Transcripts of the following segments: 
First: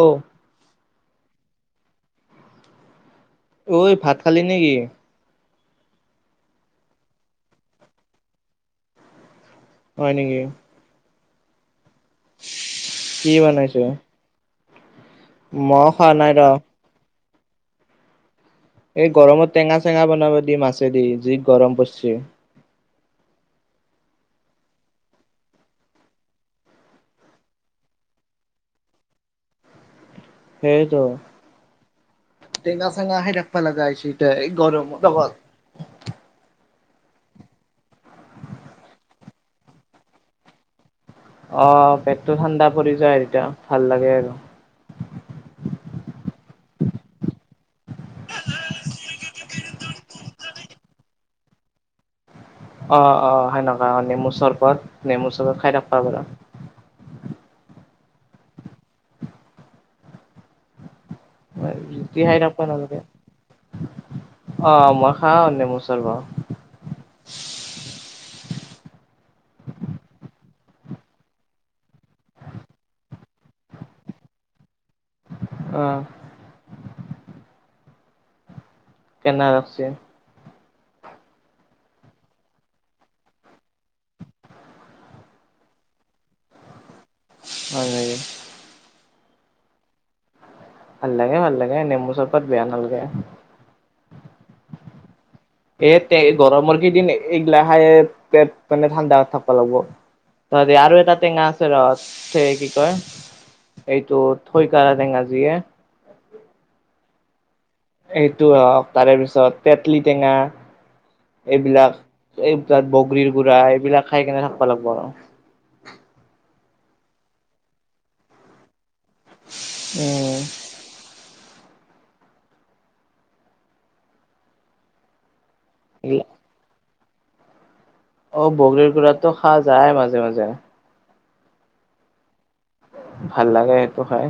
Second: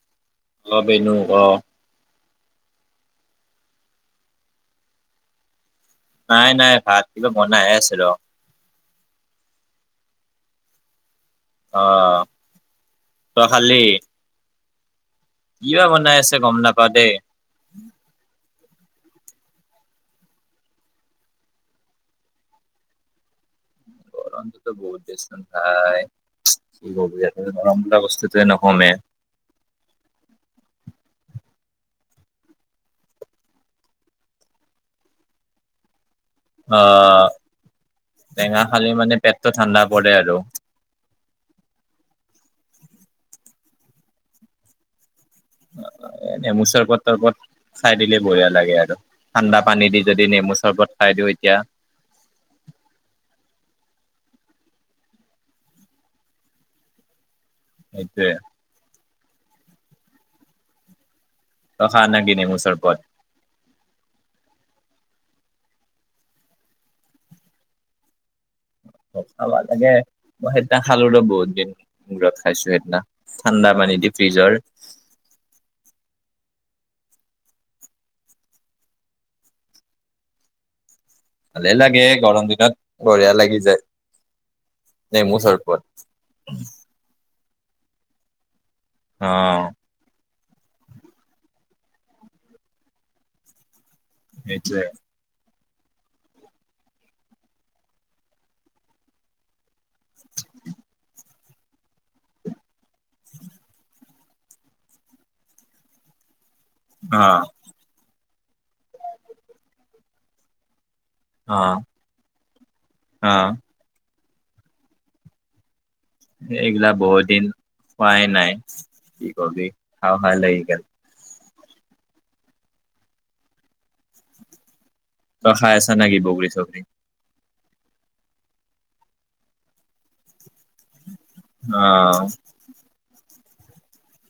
অ'। অ, বনো অ'। ঐ ভাত খালি নেকি। নাই, নাই ভাত কিবা বনাইহে আছি ৰহ। হয় নেকি। অ'। কি তই খালি বনাইছো? কিবা বনাই নাই আছে ৰ গম নাপাও দেই। এই গৰমত টেঙা-চেঙা বনাব দি মাছেদি যি গৰম পছে। গৰমটো বহুত বছঠাই কি গৰম বলা অৱস্থাটো এ নকমে। সেইতোয়েই তেঙা চেঙা খাই ঠাকিব লগা হৈছে এতিয়া এই গৰমৰ লগত। অ, টেঙা খালি মানে পেটটো ঠাণ্ডা পৰে আৰু। অ', পেটটো ঠাণ্ডা পৰি যায়, এতিয়া ভাল লাগে আৰু। অ', নেমু ছপৰ্ত তপত চাই দিলে বঢ়িয়া লাগে আৰু, ঠাণ্ডা পানী দি যদি নেমু চৰ্বত খাই দিওঁ এতিয়া। অ', অ', সেনেকুৱা নেমু চৰ্বত নেমু ছপৰ্ত খাই থাকিবা বাৰু। সেইতোয়ে, তই খা না জুতি কি খাই থাকব নেমু চৰবত আপনালোকে, অ', মই খাওঁ নেমু চৰবত। খাবা লাগে, মই সেইদিনা খালো ৰ বহুত দিন। মূৰত খাইছোঁ সেইদিনা ঠাণ্ডা মানে দি ফ্ৰিজৰ অ' কেনে লাগছে। ভালেই লাগে গৰম দিনত, বঢ়িয়া লাগি যায়। নেমু চৰবত। হয় হয়। অ' ভাল লাগে, ভাল লাগে, নেমু চৰবত বেয়া নালগে। এইটোৱে। এট টেৰি গৰমৰ কেইদিন এইগিলা খাই পেট মানে ঠাণ্ডাত থাকিব লাগব। ত আৰু এটা টেঙা আছে ৰ, স কি কয় এইটো থৈ কাৰা টেঙা জিয়ে অ' সেইটো হওক, তাৰে পিছত তেতলি টেঙা অ এইবিলাক এই তাত বগৰীৰ অ গুড়া, এইবিলাক খাই কেনে থাকিব লাগিব। এইবিলাক বহুত দিন খোৱাই নাই কি ক'ৰবি হ উম। হাল লাগি গ'ল। তই খাই আছা নেকি বগৰী চগৰী। অ', বগৰীৰ গুড়াতো খোৱা যায় মাজে মাজে। অ' ভাল লাগে, সেইটো হয়।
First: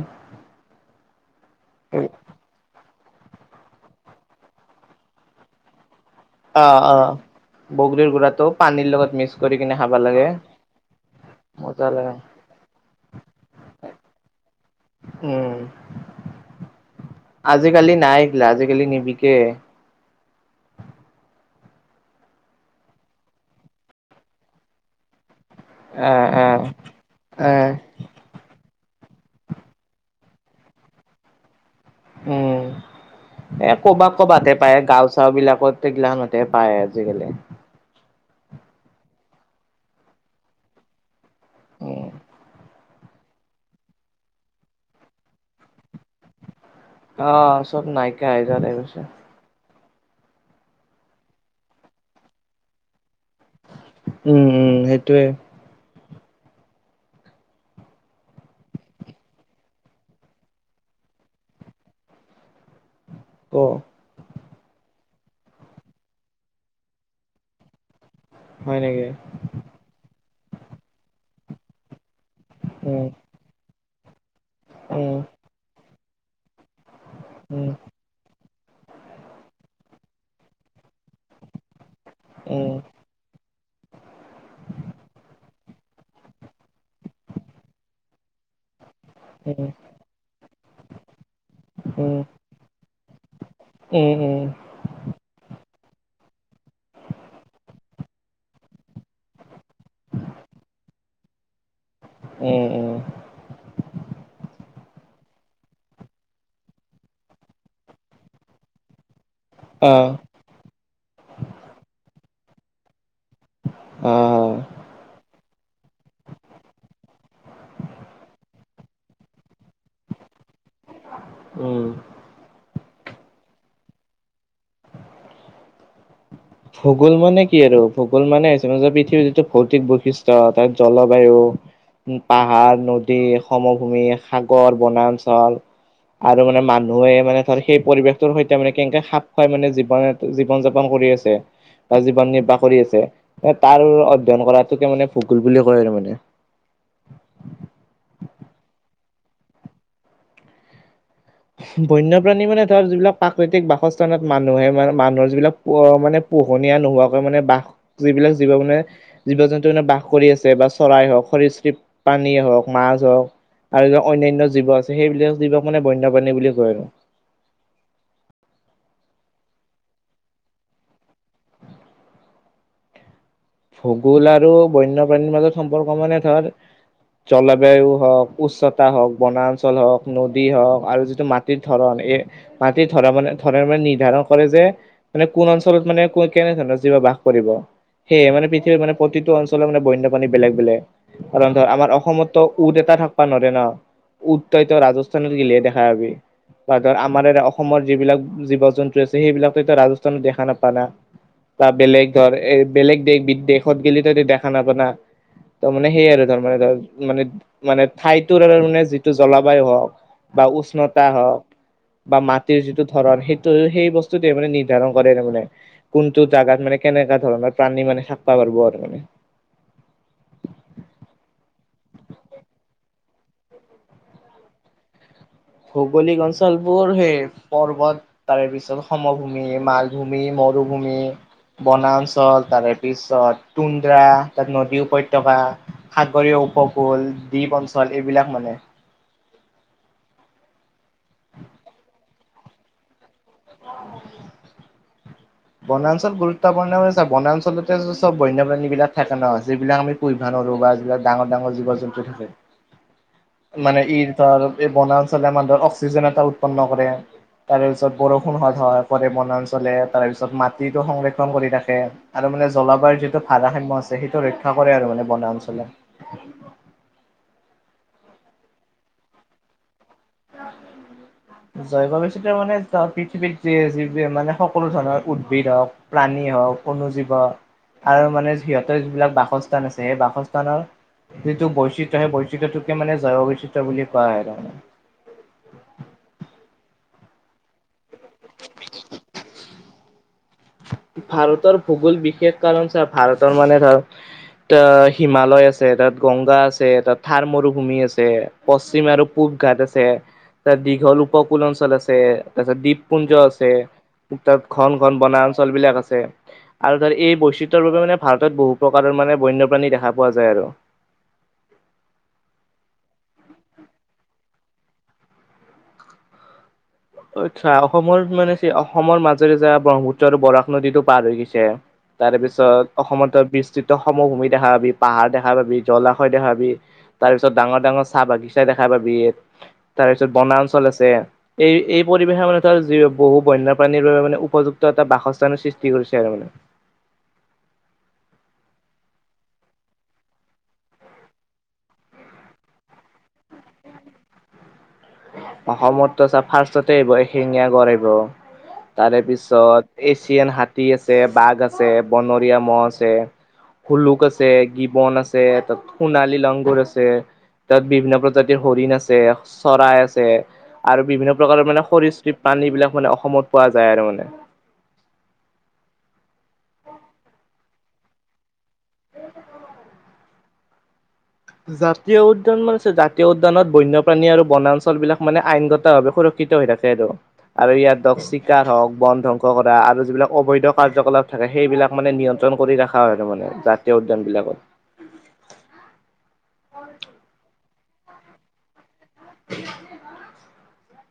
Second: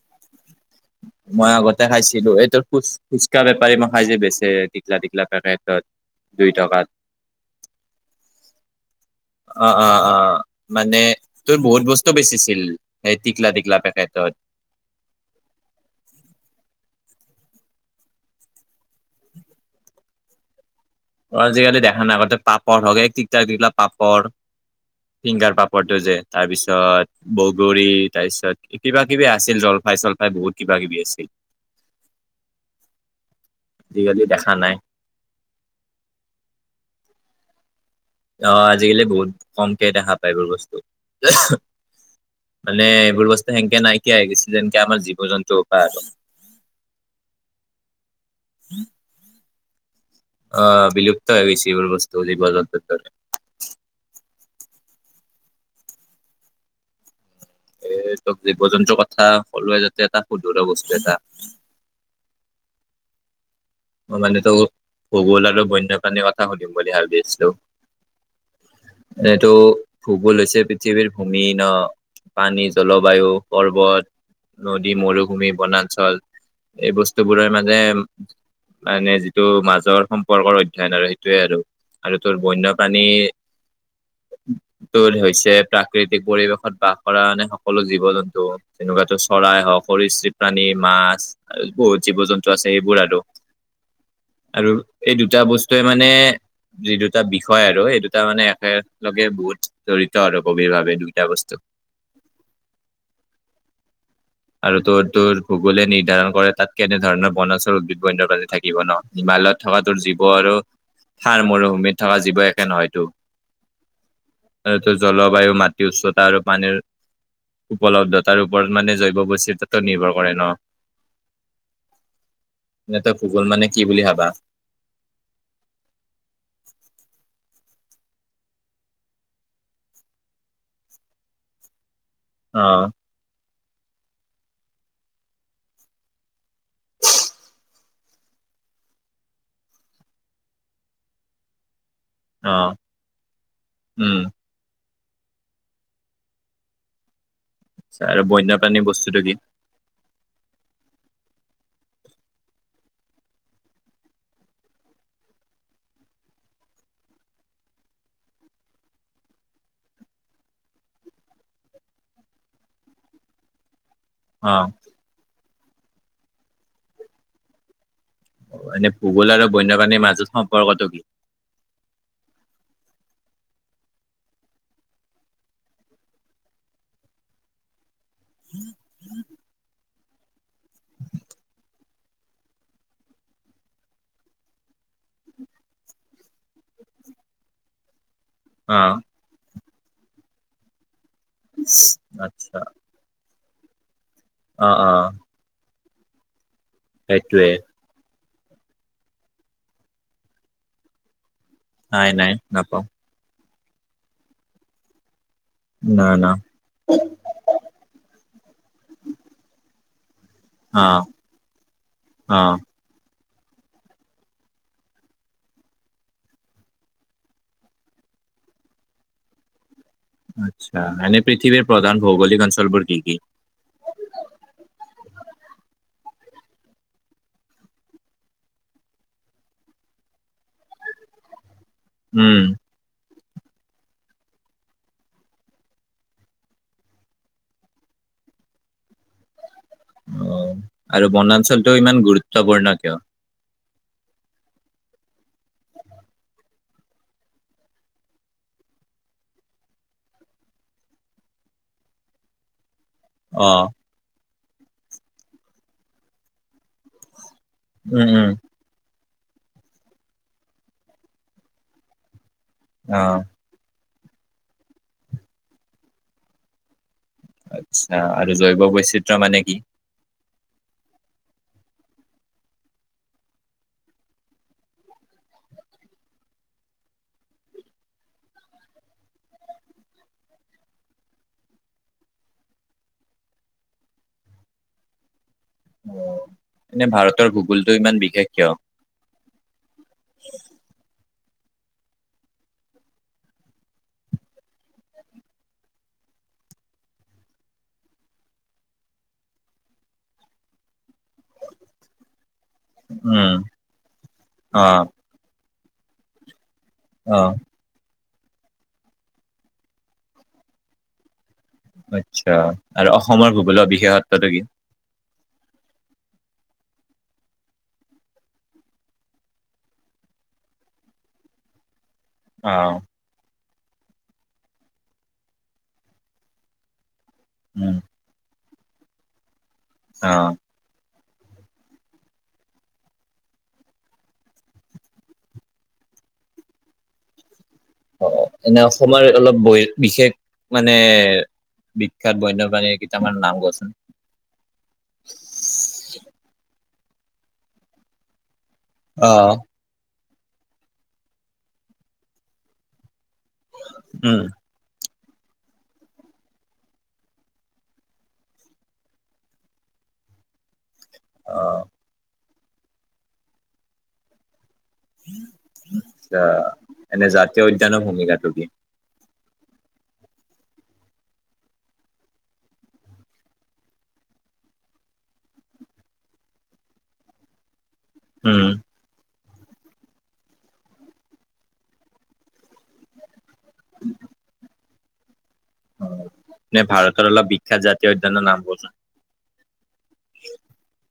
মই আগতে খাইছিলো, এইটোৰ খুজ ফুচকা বেপাৰী মখাই যে বেচে টিকলা টিকলা পেকেতত অ' অ' বগৰীৰ গুড়াটো পানীৰ লগত মিক্স কৰি অ কিনে অ খাবা অ লাগে, মানে মজা লাগে। এই টিকলা টিকলা পেকেটত উম্ আজিকালি নাই এই গিলা আজিকালি নিবিকে। আজিকালি দেখা নাপাওতে পাপৰ হওঁক এক টিকলা টিকলা পাপৰ, ফিংগাৰ পাপৰ ফটো যে, আহ আহ তাৰপিছত আহ বগৰী, তাৰপিছত কিবা কিবি আছিল জলফাই চলফাই বহুত কিবা কিবি আছিল। উম্, এ ক'বাত আজিকালি দেখা ক'বাতহে নাই পায়, গাঁও গাঁও বিলাকত এই গিলাখনত হে পায় আজিকালি। অ', আজিকালি বহুত কমকে দেখা পায়, এই বোৰ বস্তু। উম মানে এইবোৰ বস্তু সেনেকে নাইকিয়া হৈ গৈছে, যেনকে আমাৰ জীৱ জন্তুৰ পৰা আৰু, অ', চব নাইকিয়া হৈ যোৱা গৈছে। অ', বিলুপ্ত হৈ গৈছে, এইবোৰ বস্তু, জীৱ জন্তুবোৰ। উম্, উম্ সেইটোয়ে। এ তোক জীৱ জন্তুৰ কথা, ক'লোৱে যেতিয়া এটা সোধো ৰ বস্তু এটা। ক' মানে তো ভূগোল আৰু বন্য প্ৰাণীৰ কথা সুধিম বুলি ভাবি আছিলোঁ। হয় নেকি এইটো ভূগোল হৈছে পৃথিৱীৰ ভূমি ন। পানী, উম জলবায়ু, পৰ্বত নদী উম মৰুভূমি বনাঞ্চল এই বস্তুবোৰে উম মানে- মানে যিটো মাজৰ সম্পৰ্কৰ অধ্যয়ন আৰু সেইটোয়ে আৰু, আৰু তোৰ উম বন্যপ্ৰাণী [unintelligible] ত' হৈছে প্ৰাকৃতিক পৰিৱেশত বাস কৰা মানে সকলো জীৱ-জন্তু তেনেকুৱাতো উম চৰাই হওঁক সৰীসৃপ প্ৰাণী মাছ বহুত উম জীৱ-জন্তু আছে এইবোৰ আৰু উম, উম আৰু এই দুটা বস্তুৱে মানে যি দুটা বিষয় আৰু সেই দুটা মানে একেলগে বহুত জৰি়ত আৰু গভিৰ ভাৱে দুইটা বস্তু। উম, উম। আৰু তোৰ, তোৰ গগোলে নিৰ্ধাৰণ কৰে তাত কেনেধৰণৰ বনাছৰ উদ্ বণ্য প্ৰানী থাকিব ন হিমালয়ত থকা তোৰ আহ জীৱ আৰু সাৰ মৰুভূমিত থকা জীৱ একে নহয়তো। অ'। এইটো জলবায়ু মাটি উচ্চতা আৰু পানীৰ উপলব্ধ তাৰ ওপৰত মানে জৈৱ বস্থিততাতটো নিৰ্ভৰ কৰে ন। উম। এনে তই ভূগোল মানে কি বুলি ভাবা। ভূগোল মানে কি আৰু ভূগোল মানে জৈবিক নপৃথিৱীৰ যিটো ভৌতিক বৈশিষ্ট্য তাত জলবায়ু উ, অ পাহাৰ নদী সমভূমি সাগৰ বনাঞ্চল। আৰু মানে মানুহে মানে ধৰ সেই পৰিৱেশটোৰ সৈতে মানে কেনেকে খাপ খুৱাই মানে জীৱন, জীৱন যাপন কৰি আছে। জীৱন অ নিৰ্বাহ কৰি আছে তাৰ উম অধ্যয়ন কৰাটোকে মানে ভূগোল বুলি কয় আৰু মানে। আৰু বন্যপাণীৰ বস্তুতটো কি? বন্যপ্ৰাণী মানে তাৰ যিবিলাক প্ৰাকৃতিক বাসস্থানত মানুহে মান মানুহৰ যিবিলাক মানে পোহনীয়া নোহোৱাকৈ মানে বাঘ যিবিলাক যিবোৰ মানে জীৱ-জন্তু এনে বাস কৰি আছে বা চৰাই হওক খৰি চিপ পানীয়ে হওক মাছ হওক। আৰুা অন্যান্য অ জীৱ আছে সেইবিলাক যিবাক মানে বন্য প্ৰাণী বুলি কয় আৰু এনে ভূগোল আৰু বন্যপ্ৰাণীৰ মাজত সম্পৰ্কটো কি? ভূগোল আৰু বন্যপ্ৰাণীৰ মাজত সম্পৰ্ক মানে ধৰ জলবায়ু হওক উচ্চতা হওক, বনাঞ্চল হওক নদী হওক আৰু যিটো মাটিৰ ধৰণ এই মাটিৰ ধৰা মানে ধৰণ মানে নিৰ্ধাৰণ কৰে যে মানে কোন অঞ্চলত মানে কেনে ধৰণৰ জীৱ বাস কৰিব। সেয়ে মানে অ পথিৱী মান প্ৰতিটো অঞ্চল মানে বন্যাী বেলেগ, বেলেগ। কাৰণ ধৰ আমাৰ অসমতো আচ্ছা উট এটা থাকিবা নৰে ন, উদ অ ততো অ ৰাজস্থানত গিলিয়ে দেখা হাবি বা ধৰ আমাৰ এ, সেইটোৱে অসমৰ যিবিলাক জীৱ-জন্তু আছে সেইবিলাকো এয়া ৰাজস্থানত দেখা নাপা না তাত বেলেগ নাই ধৰ নাই এই নাপাওঁ এই বিদদেশত গলে তই এতিয়া দেখা নাপানা ত' মানে না সেই আৰু না তাৰ মানে ধ মানে, মানে ঠাইটো আৰু মানে যিটো জলবায়ু হওক বা অ উষ্ণতা হওক বা অ মাটিৰ যিটো ধৰণ সেইটো, সেই বস্তুটোৱে মানে নিৰ্ধাৰণ কৰে তাৰানে কোনটো জাগাত মানে কেনেকুৱা ধৰণৰ প্ৰাণী মানে থাকিবা পাৰিব আৰু মানে আচ্ছা এনে পৃথিৱীৰ প্ৰধান ভৌগোলিক অঞ্চলবোৰ কি, কি? ভৌগলিক অঞ্চলপুৰ সেই পৰ্বত তাৰে পিছত সমভূমি, মালভূমি, মৰুভূমি বনাঞ্চল উম। তাৰে পিছত তুন্দ্ৰা তাত নদী উপত্যকা্ সাগৰীয় উপকূল দ্বীপ অঞ্চল এইবিলাক মানে অ, আৰু বনাঞ্চলটো ইমান গুৰুত্বপূৰ্ণ কিয়? অ'। বনাঞ্চল গুৰুত্বপূৰ্ণ বুলিছে, বনাঞ্চলতে চব বন্যপ্ৰাণী বিলাক থাকে ন যিবিলাক আমি কুইভানৰু বা যিবিলাক ডাঙৰ, ডাঙৰ জীৱ-জন্তু থাকে। অ'। মানে ই, ধৰ এই বনাঞ্চলে আমাৰ ধৰ অক্সিজেন এটা উৎপন্ন কৰে তাৰ উম, উম, বৰষুণ হোৱাত সহায় কৰে বনাঞ্চলে তাৰেপিছত মাটিতটো সংৰক্ষণ কৰি থাকে। আৰু মানে জলবায়ুৰ অ', যিটো ভাৰাসাম্য আছে সেইটো ৰক্ষা কৰে আৰু মানে বনা অঞ্চলে। আচ্ছা আৰু জৈৱ বৈচিত্ৰ মানে কি? অ' জৈৱ বৈচিত্ৰ্য মানে পৃথিৱীত যে যিটোৱে মানে সকলো ধৰণৰ উদ্ভিদ হওক। প্ৰাণী হওক কো জীৱ আৰু মানে সিহঁতৰ যিবিলাক বাসস্থান আছে সেই বাসস্থানৰ যিটো বৈচিত্ৰয় সেই বৈচিত্ৰটোকে মানে জয় বৈচিত্ৰ বুলি কোৱা হয় তাৰানে এনে ভাৰতৰ ভূগোলটো ইমান বিশেষ কিয় [inaudible] ভাৰতৰ ভূগোল বিশেষ কাৰণ ছাৰ ভাৰতৰ মানে ধৰ এ হিমালয় আছে তাত গংগা আছে তাত থাৰ মৰুভূমি আছে পশ্চিম আৰু পূব ঘাট আছে তাৰ দীঘল উপকুল অঞ্চল আছে তাৰপিছত দপ পুঞ্জ উম। আছে তাত ঘন অ', -ঘন -বনাঞ্চল বিলাক আছে আৰু ধৰ এই অ', বৈচ বাবে মানে ভাৰত বহু প্ৰকাৰৰ মানে বন্যপ্ৰাণী দেখা পোৱা যায় আৰু আচ্ছা আৰু অসমৰ ভূগোল বিশেষত্বটো কি আচ্ছা অসমৰ মানে অসমৰ মাজেৰে যা ব্ৰহ্মপুত্ৰ আৰু বৰাক নদীতটো পাৰ হৈ গৈছে তাৰ পিছত অ', অসমত বিশ সমভূমি দেখা পাবি পাহাৰ দেখা পাবি জলাশয় দেখাাবি তাৰ পিছত ডাঙৰ উম, -ডাঙৰ- চাহ বাগিছা দেখা পাবি তাৰপিছত অ', বনাঞ্চল আছে এই এই পৰিৱেশে মানে ধৰ বহু বন্যপ্ৰাণীৰ বাবে মানে উপযুক্ত এটা বাসস্থানৰ সৃষ্টি কৰিছে আৰু মানে অ এনে অসমৰ অলপ বিশেষ মানে বিখ্যাত বন্যপাণীৰ কেইটামান নাম কচোন অসমত চ ফাৰ্ষ্টতে আহিব এশিঙীয়া গড় আহব তাৰে অ', পিছত এছিয়ান হাতী আছে বাঘ আছে বনৰীয়া মহ' আছে হুলুক উম। আছে গিবন আছে তাত সোণালী লংগুৰ আছে তাত বিভিন্ন প্ৰজাতিৰ হৰিণ আছে চৰাই আছে আৰু বিভিন্ন প্ৰকাৰৰ মানে অ', খৰ চ প্ৰাণী বিলাক মানে অসমত পোৱা যায় আৰু মানে এনে জাতীয় উদ্যানৰ ভূমিকা তুটি জাতীয় উদ্যান মানে জাতীয় উদ্যানত বন্যপ্ৰাণী আৰু বনাঞ্চল বিলাক মানে আইনগতাে সুৰক্ষা কৃত হৈ থাকে আৰুটো আৰু ইয়াত চিকা উম হওক বন ধ্বংস কৰা আৰু যিবিলাক অবৈধ কাৰ্যকলাপ থাকে সেইবিলাক মানে নিয়ন্ত্ৰণ কৰি ৰখা হয় মানে যাক তেওঁ উদ্যানবিলাকত অ নে ভাৰতৰ অল বিখ্যাত জাতীয় উদ্্যান ন নাম ব'চ [inaudible] [inaudible]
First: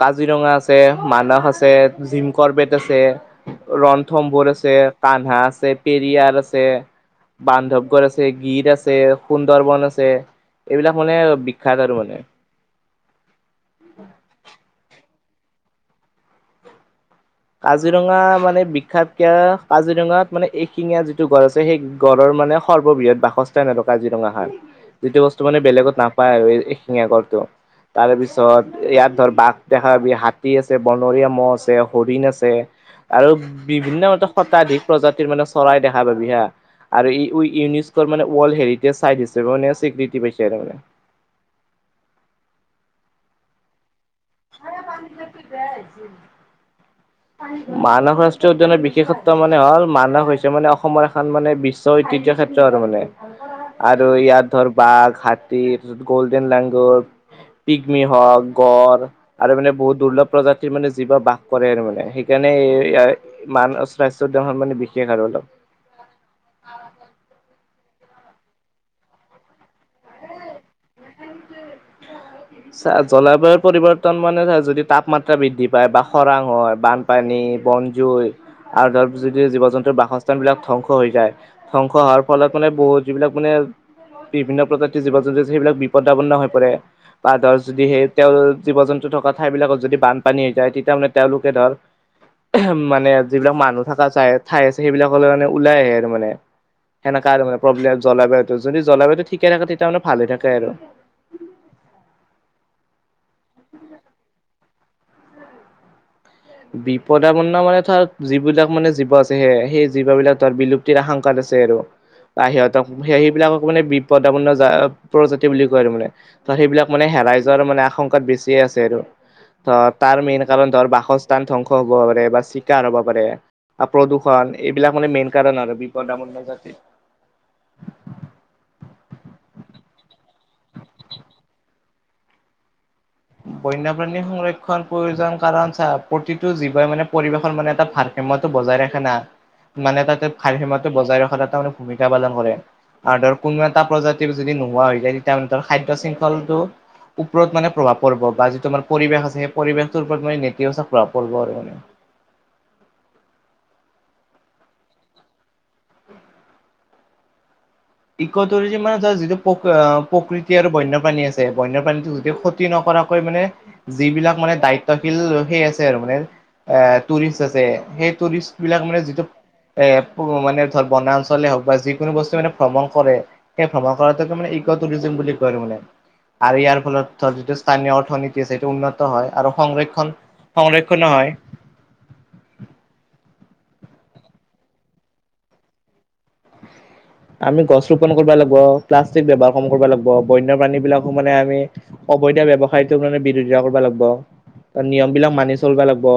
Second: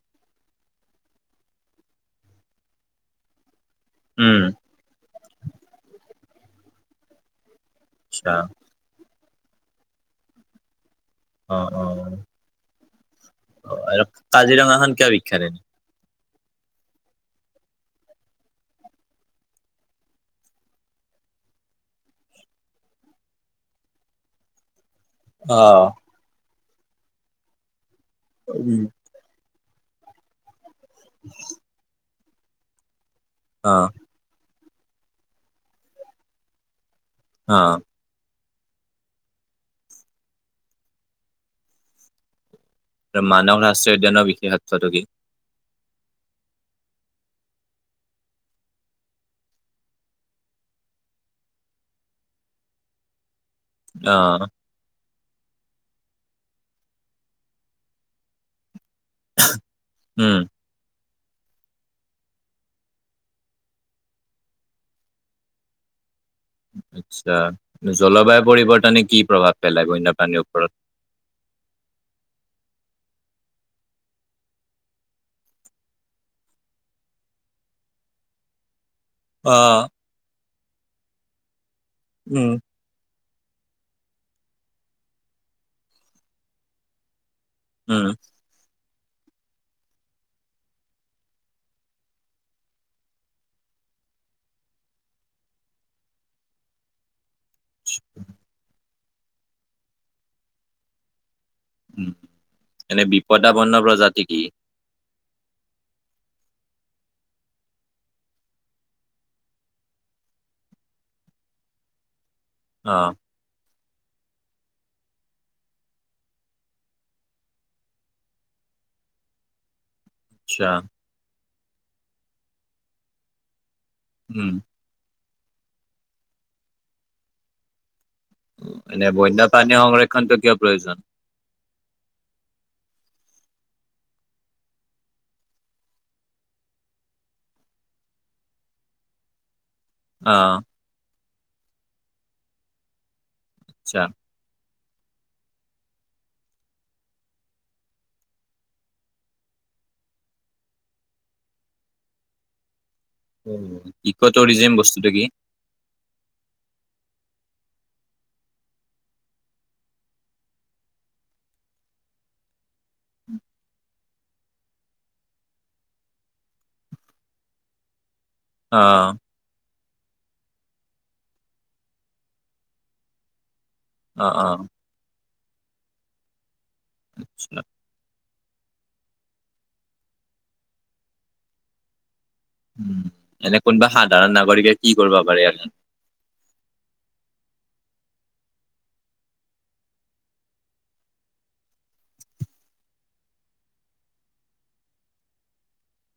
কাজিৰঙা আছে- মানস আছে- জিমকৰ্বেেত আছে- উম ৰন্থমবোৰ আছে কানহা আছে পেৰিয়াৰ আছে বান্ধৱ আছে আচ্ছা গীত আছে- সুন্দৰ বন আছে -এইবিলাক মানে অ অ বিখ্য্াত আৰু মানে অ আৰু কাজিৰঙাখন কিয় বিখ্যাত এনে কাজিৰঙা মানে বিখ্যাত কিয় কাজিৰঙাত মানে এশিঙীয়া যিটো গছ আছে সেই গড়ৰ মানে সৰ্ববৃহৎ বাসস্থা এনেকুৱা কাজিৰঙা হয় যিটো বস্তু মানে অ বেলেগত নাপায় এশিঙ আগৰটো তাৰপিছত উম ইয়াত ধৰ বাঘ দেখাাবি হাতী আছে বনৰীয়া মহ' আছে হৰিণ আছে আৰু অ বিভিন্ন শতাধিক প্ৰজাতিৰ মানে চৰাই দেখা পাব হা আৰু ই- উ- অ ইউনি ানে ৱৰ্ল্ড হেৰিটেজ চাইট হিাপে মে স্বীকৃতি পাইছে ত মে আৰু মানৱ ৰাষ্ট্ৰীয় উদ্যানৰ বিশেষত্বটো কি বজ মানস ৰাষ্ট্ৰীয় উদ্যানৰ বিশেষত্ব মানে হ'ল মানস হৈছে মানে অসমৰ এখন মানে বিশ্ব ঐতিহ্য ক্ষেত্ৰ আৰু মানে আৰু অ ইয়াত ধৰ বাঘ হাতীৰ তাৰপত গ'ল্ডেন লাংগ পিকমি হওক গড় আৰু মানে বহুত দুৰ্লভ উম প্ৰজা তিৰ মানে যিবা বাস কৰে আৰু মানে সেইকাৰণে ইয়াৰ মান স্বাস্থ্যৰ মানে বিশেষ আৰু অলপ আচ্ছা। জলবায়ু পৰিৱৰ্তনে কি প্ৰভাৱ পেলাই বন্য প্ৰানীৰ ওপৰত চা জলবায়ুৰ পৰিৱৰ্তন মানে চা যদি তাপমাত্ৰা বৃদ্ধি পায় বা খৰাং হয় বা পানী বনজুই আৰু তাৰপিছত যদি অ জীৱ জন্তুৰ বাসস্থান বিলাক ধ্বংস হৈ যায় ধ্বংস হোৱাৰ ফলত উম মানে বহুত যিবিলাক মানে বিভিন্ন প্ৰজাতিৰ জীৱ জন্তু আছে সেইবিলাক বিপদাপন্ন হৈ পৰে বা ধ যদি উম সেই তেওঁ জীৱ জন্তু থকা ঠাই বিলাকত যদি বানপানী হৈ যায় তেতিয়া মানে তেওঁলোকে ধৰ অহম মানে যিবিলাক মানুহ থকা চাই ঠাই আছে সেইবিলাকলৈ মানে ওলাই আহে আৰু মানে সেনেকা আৰু মানে প্ৰব্লেম জলবায়ুটো যদি জলবায়ু ঠিকে থাকে তেতিয়া মানে ভালে থাকে আৰু হম। এনে বিপদাপন্ন প্ৰজাতি কি? বিপদাপন্ন মানে ধৰ যিবিলাক মানে জীৱ আছে সে সেই জীৱ বিলাক ধৰ বিলুপ্তিৰ আশংকাত আছে আৰু বা সিহঁতক অ স সেইবিলাকক মানে বিপদাপন্ন জা আ প্ৰজাতি বুলি কয় আৰু মানে ত সেইবিলাক মানে হেৰাই যোৱাৰ মানে আশংকাত বেছিয়ে আছে আৰু ধৰ তাৰ মেইন আচ্ছা কাৰণ ধৰ বাসস্থান ধ্বংস হ'ব পাৰে বা চিকাৰ হ'ব পাৰে উম প্ৰদূষণ এইবিলাক মানে মেইন কাৰণ আৰু বিপদপন্ন জাতিৰ এনে বন্য পাানী সংৰক্ষণটো কিয় প্ৰয়োজন? বন্যপ্ৰাণী সংৰক্ষণ প্ৰয়োজন কাৰণ চা প্ৰতিটো জীৱ মানে পৰিবেশৰ মানে এটা ভাৰ সইো [unintelligible] বজাই ৰাখা না। মানে তাতে অ ভাৰ সীমাটো বজাই ৰখাত এটা মানে ভূমিকা পালন কৰে আৰু ধৰ কোনো এটা আচ্ছা প্ৰজাতিৰ। যদি নোহোৱা হৈ যায় তেতিয়াৰ মানে তাৰ খাদ্য শৃংখলটো ওপৰত মানে প্ৰভাৱ পৰব বা যিটো আমাৰ পৰিৱেশ আছে, সেই পৰিৱেশটোৰ ওপৰত মানে নেতিবাচক প্ৰভাৱ পৰব আৰু মানে। ইক' টুৰিজম বস্তুটো কি? ইক' টুৰিজম মানে ধৰ যিটো প্ৰ প্ৰকৃতি আৰু বন্যপাণী আছে, বন্যপাণীটো যদি ক্ষ তি নকৰাকৈ মানে যিবিলাক মানে দায়িত্বশীল সেই আছে আৰু মানে। এ টুৰিষ্ট আছে, সেই টুৰিষ্ট। বিলাক মানে, অ যিটো এ মানে ধৰ বনাঞ্চলে হওক বা যিকোনো বস্তু মানে ভ্ৰমণ কৰে। সেই ভ্ৰমণ অ', কৰাটোকে মানে অ', ইক' টুৰিজম বুলি কয় আৰু মানে আৰু ইয়াৰ ফলত ধৰ যিটো স্থানীয় অৰ্থনীতি তি আছে সেইটো উন্নত হয় আৰু সংৰক্ষণ, সংৰক্ষণো হয়। উম এনে কোনোবা সাধাৰণ নাগৰিকে কি কৰিবা পাৰে ইয়াত নো আমি গছ ৰোপন কৰবা লাগব, প্লাষ্টিক ব্যবহাৰ কম কৰব লাগব, বন্য প্ৰাণী বিলাকো মানে আমি অবৈধা ব্যবসায়টো মানে বিৰোধিতা কৰবা লাগব নিয়ম বিলাক মানি চলবা লাগব।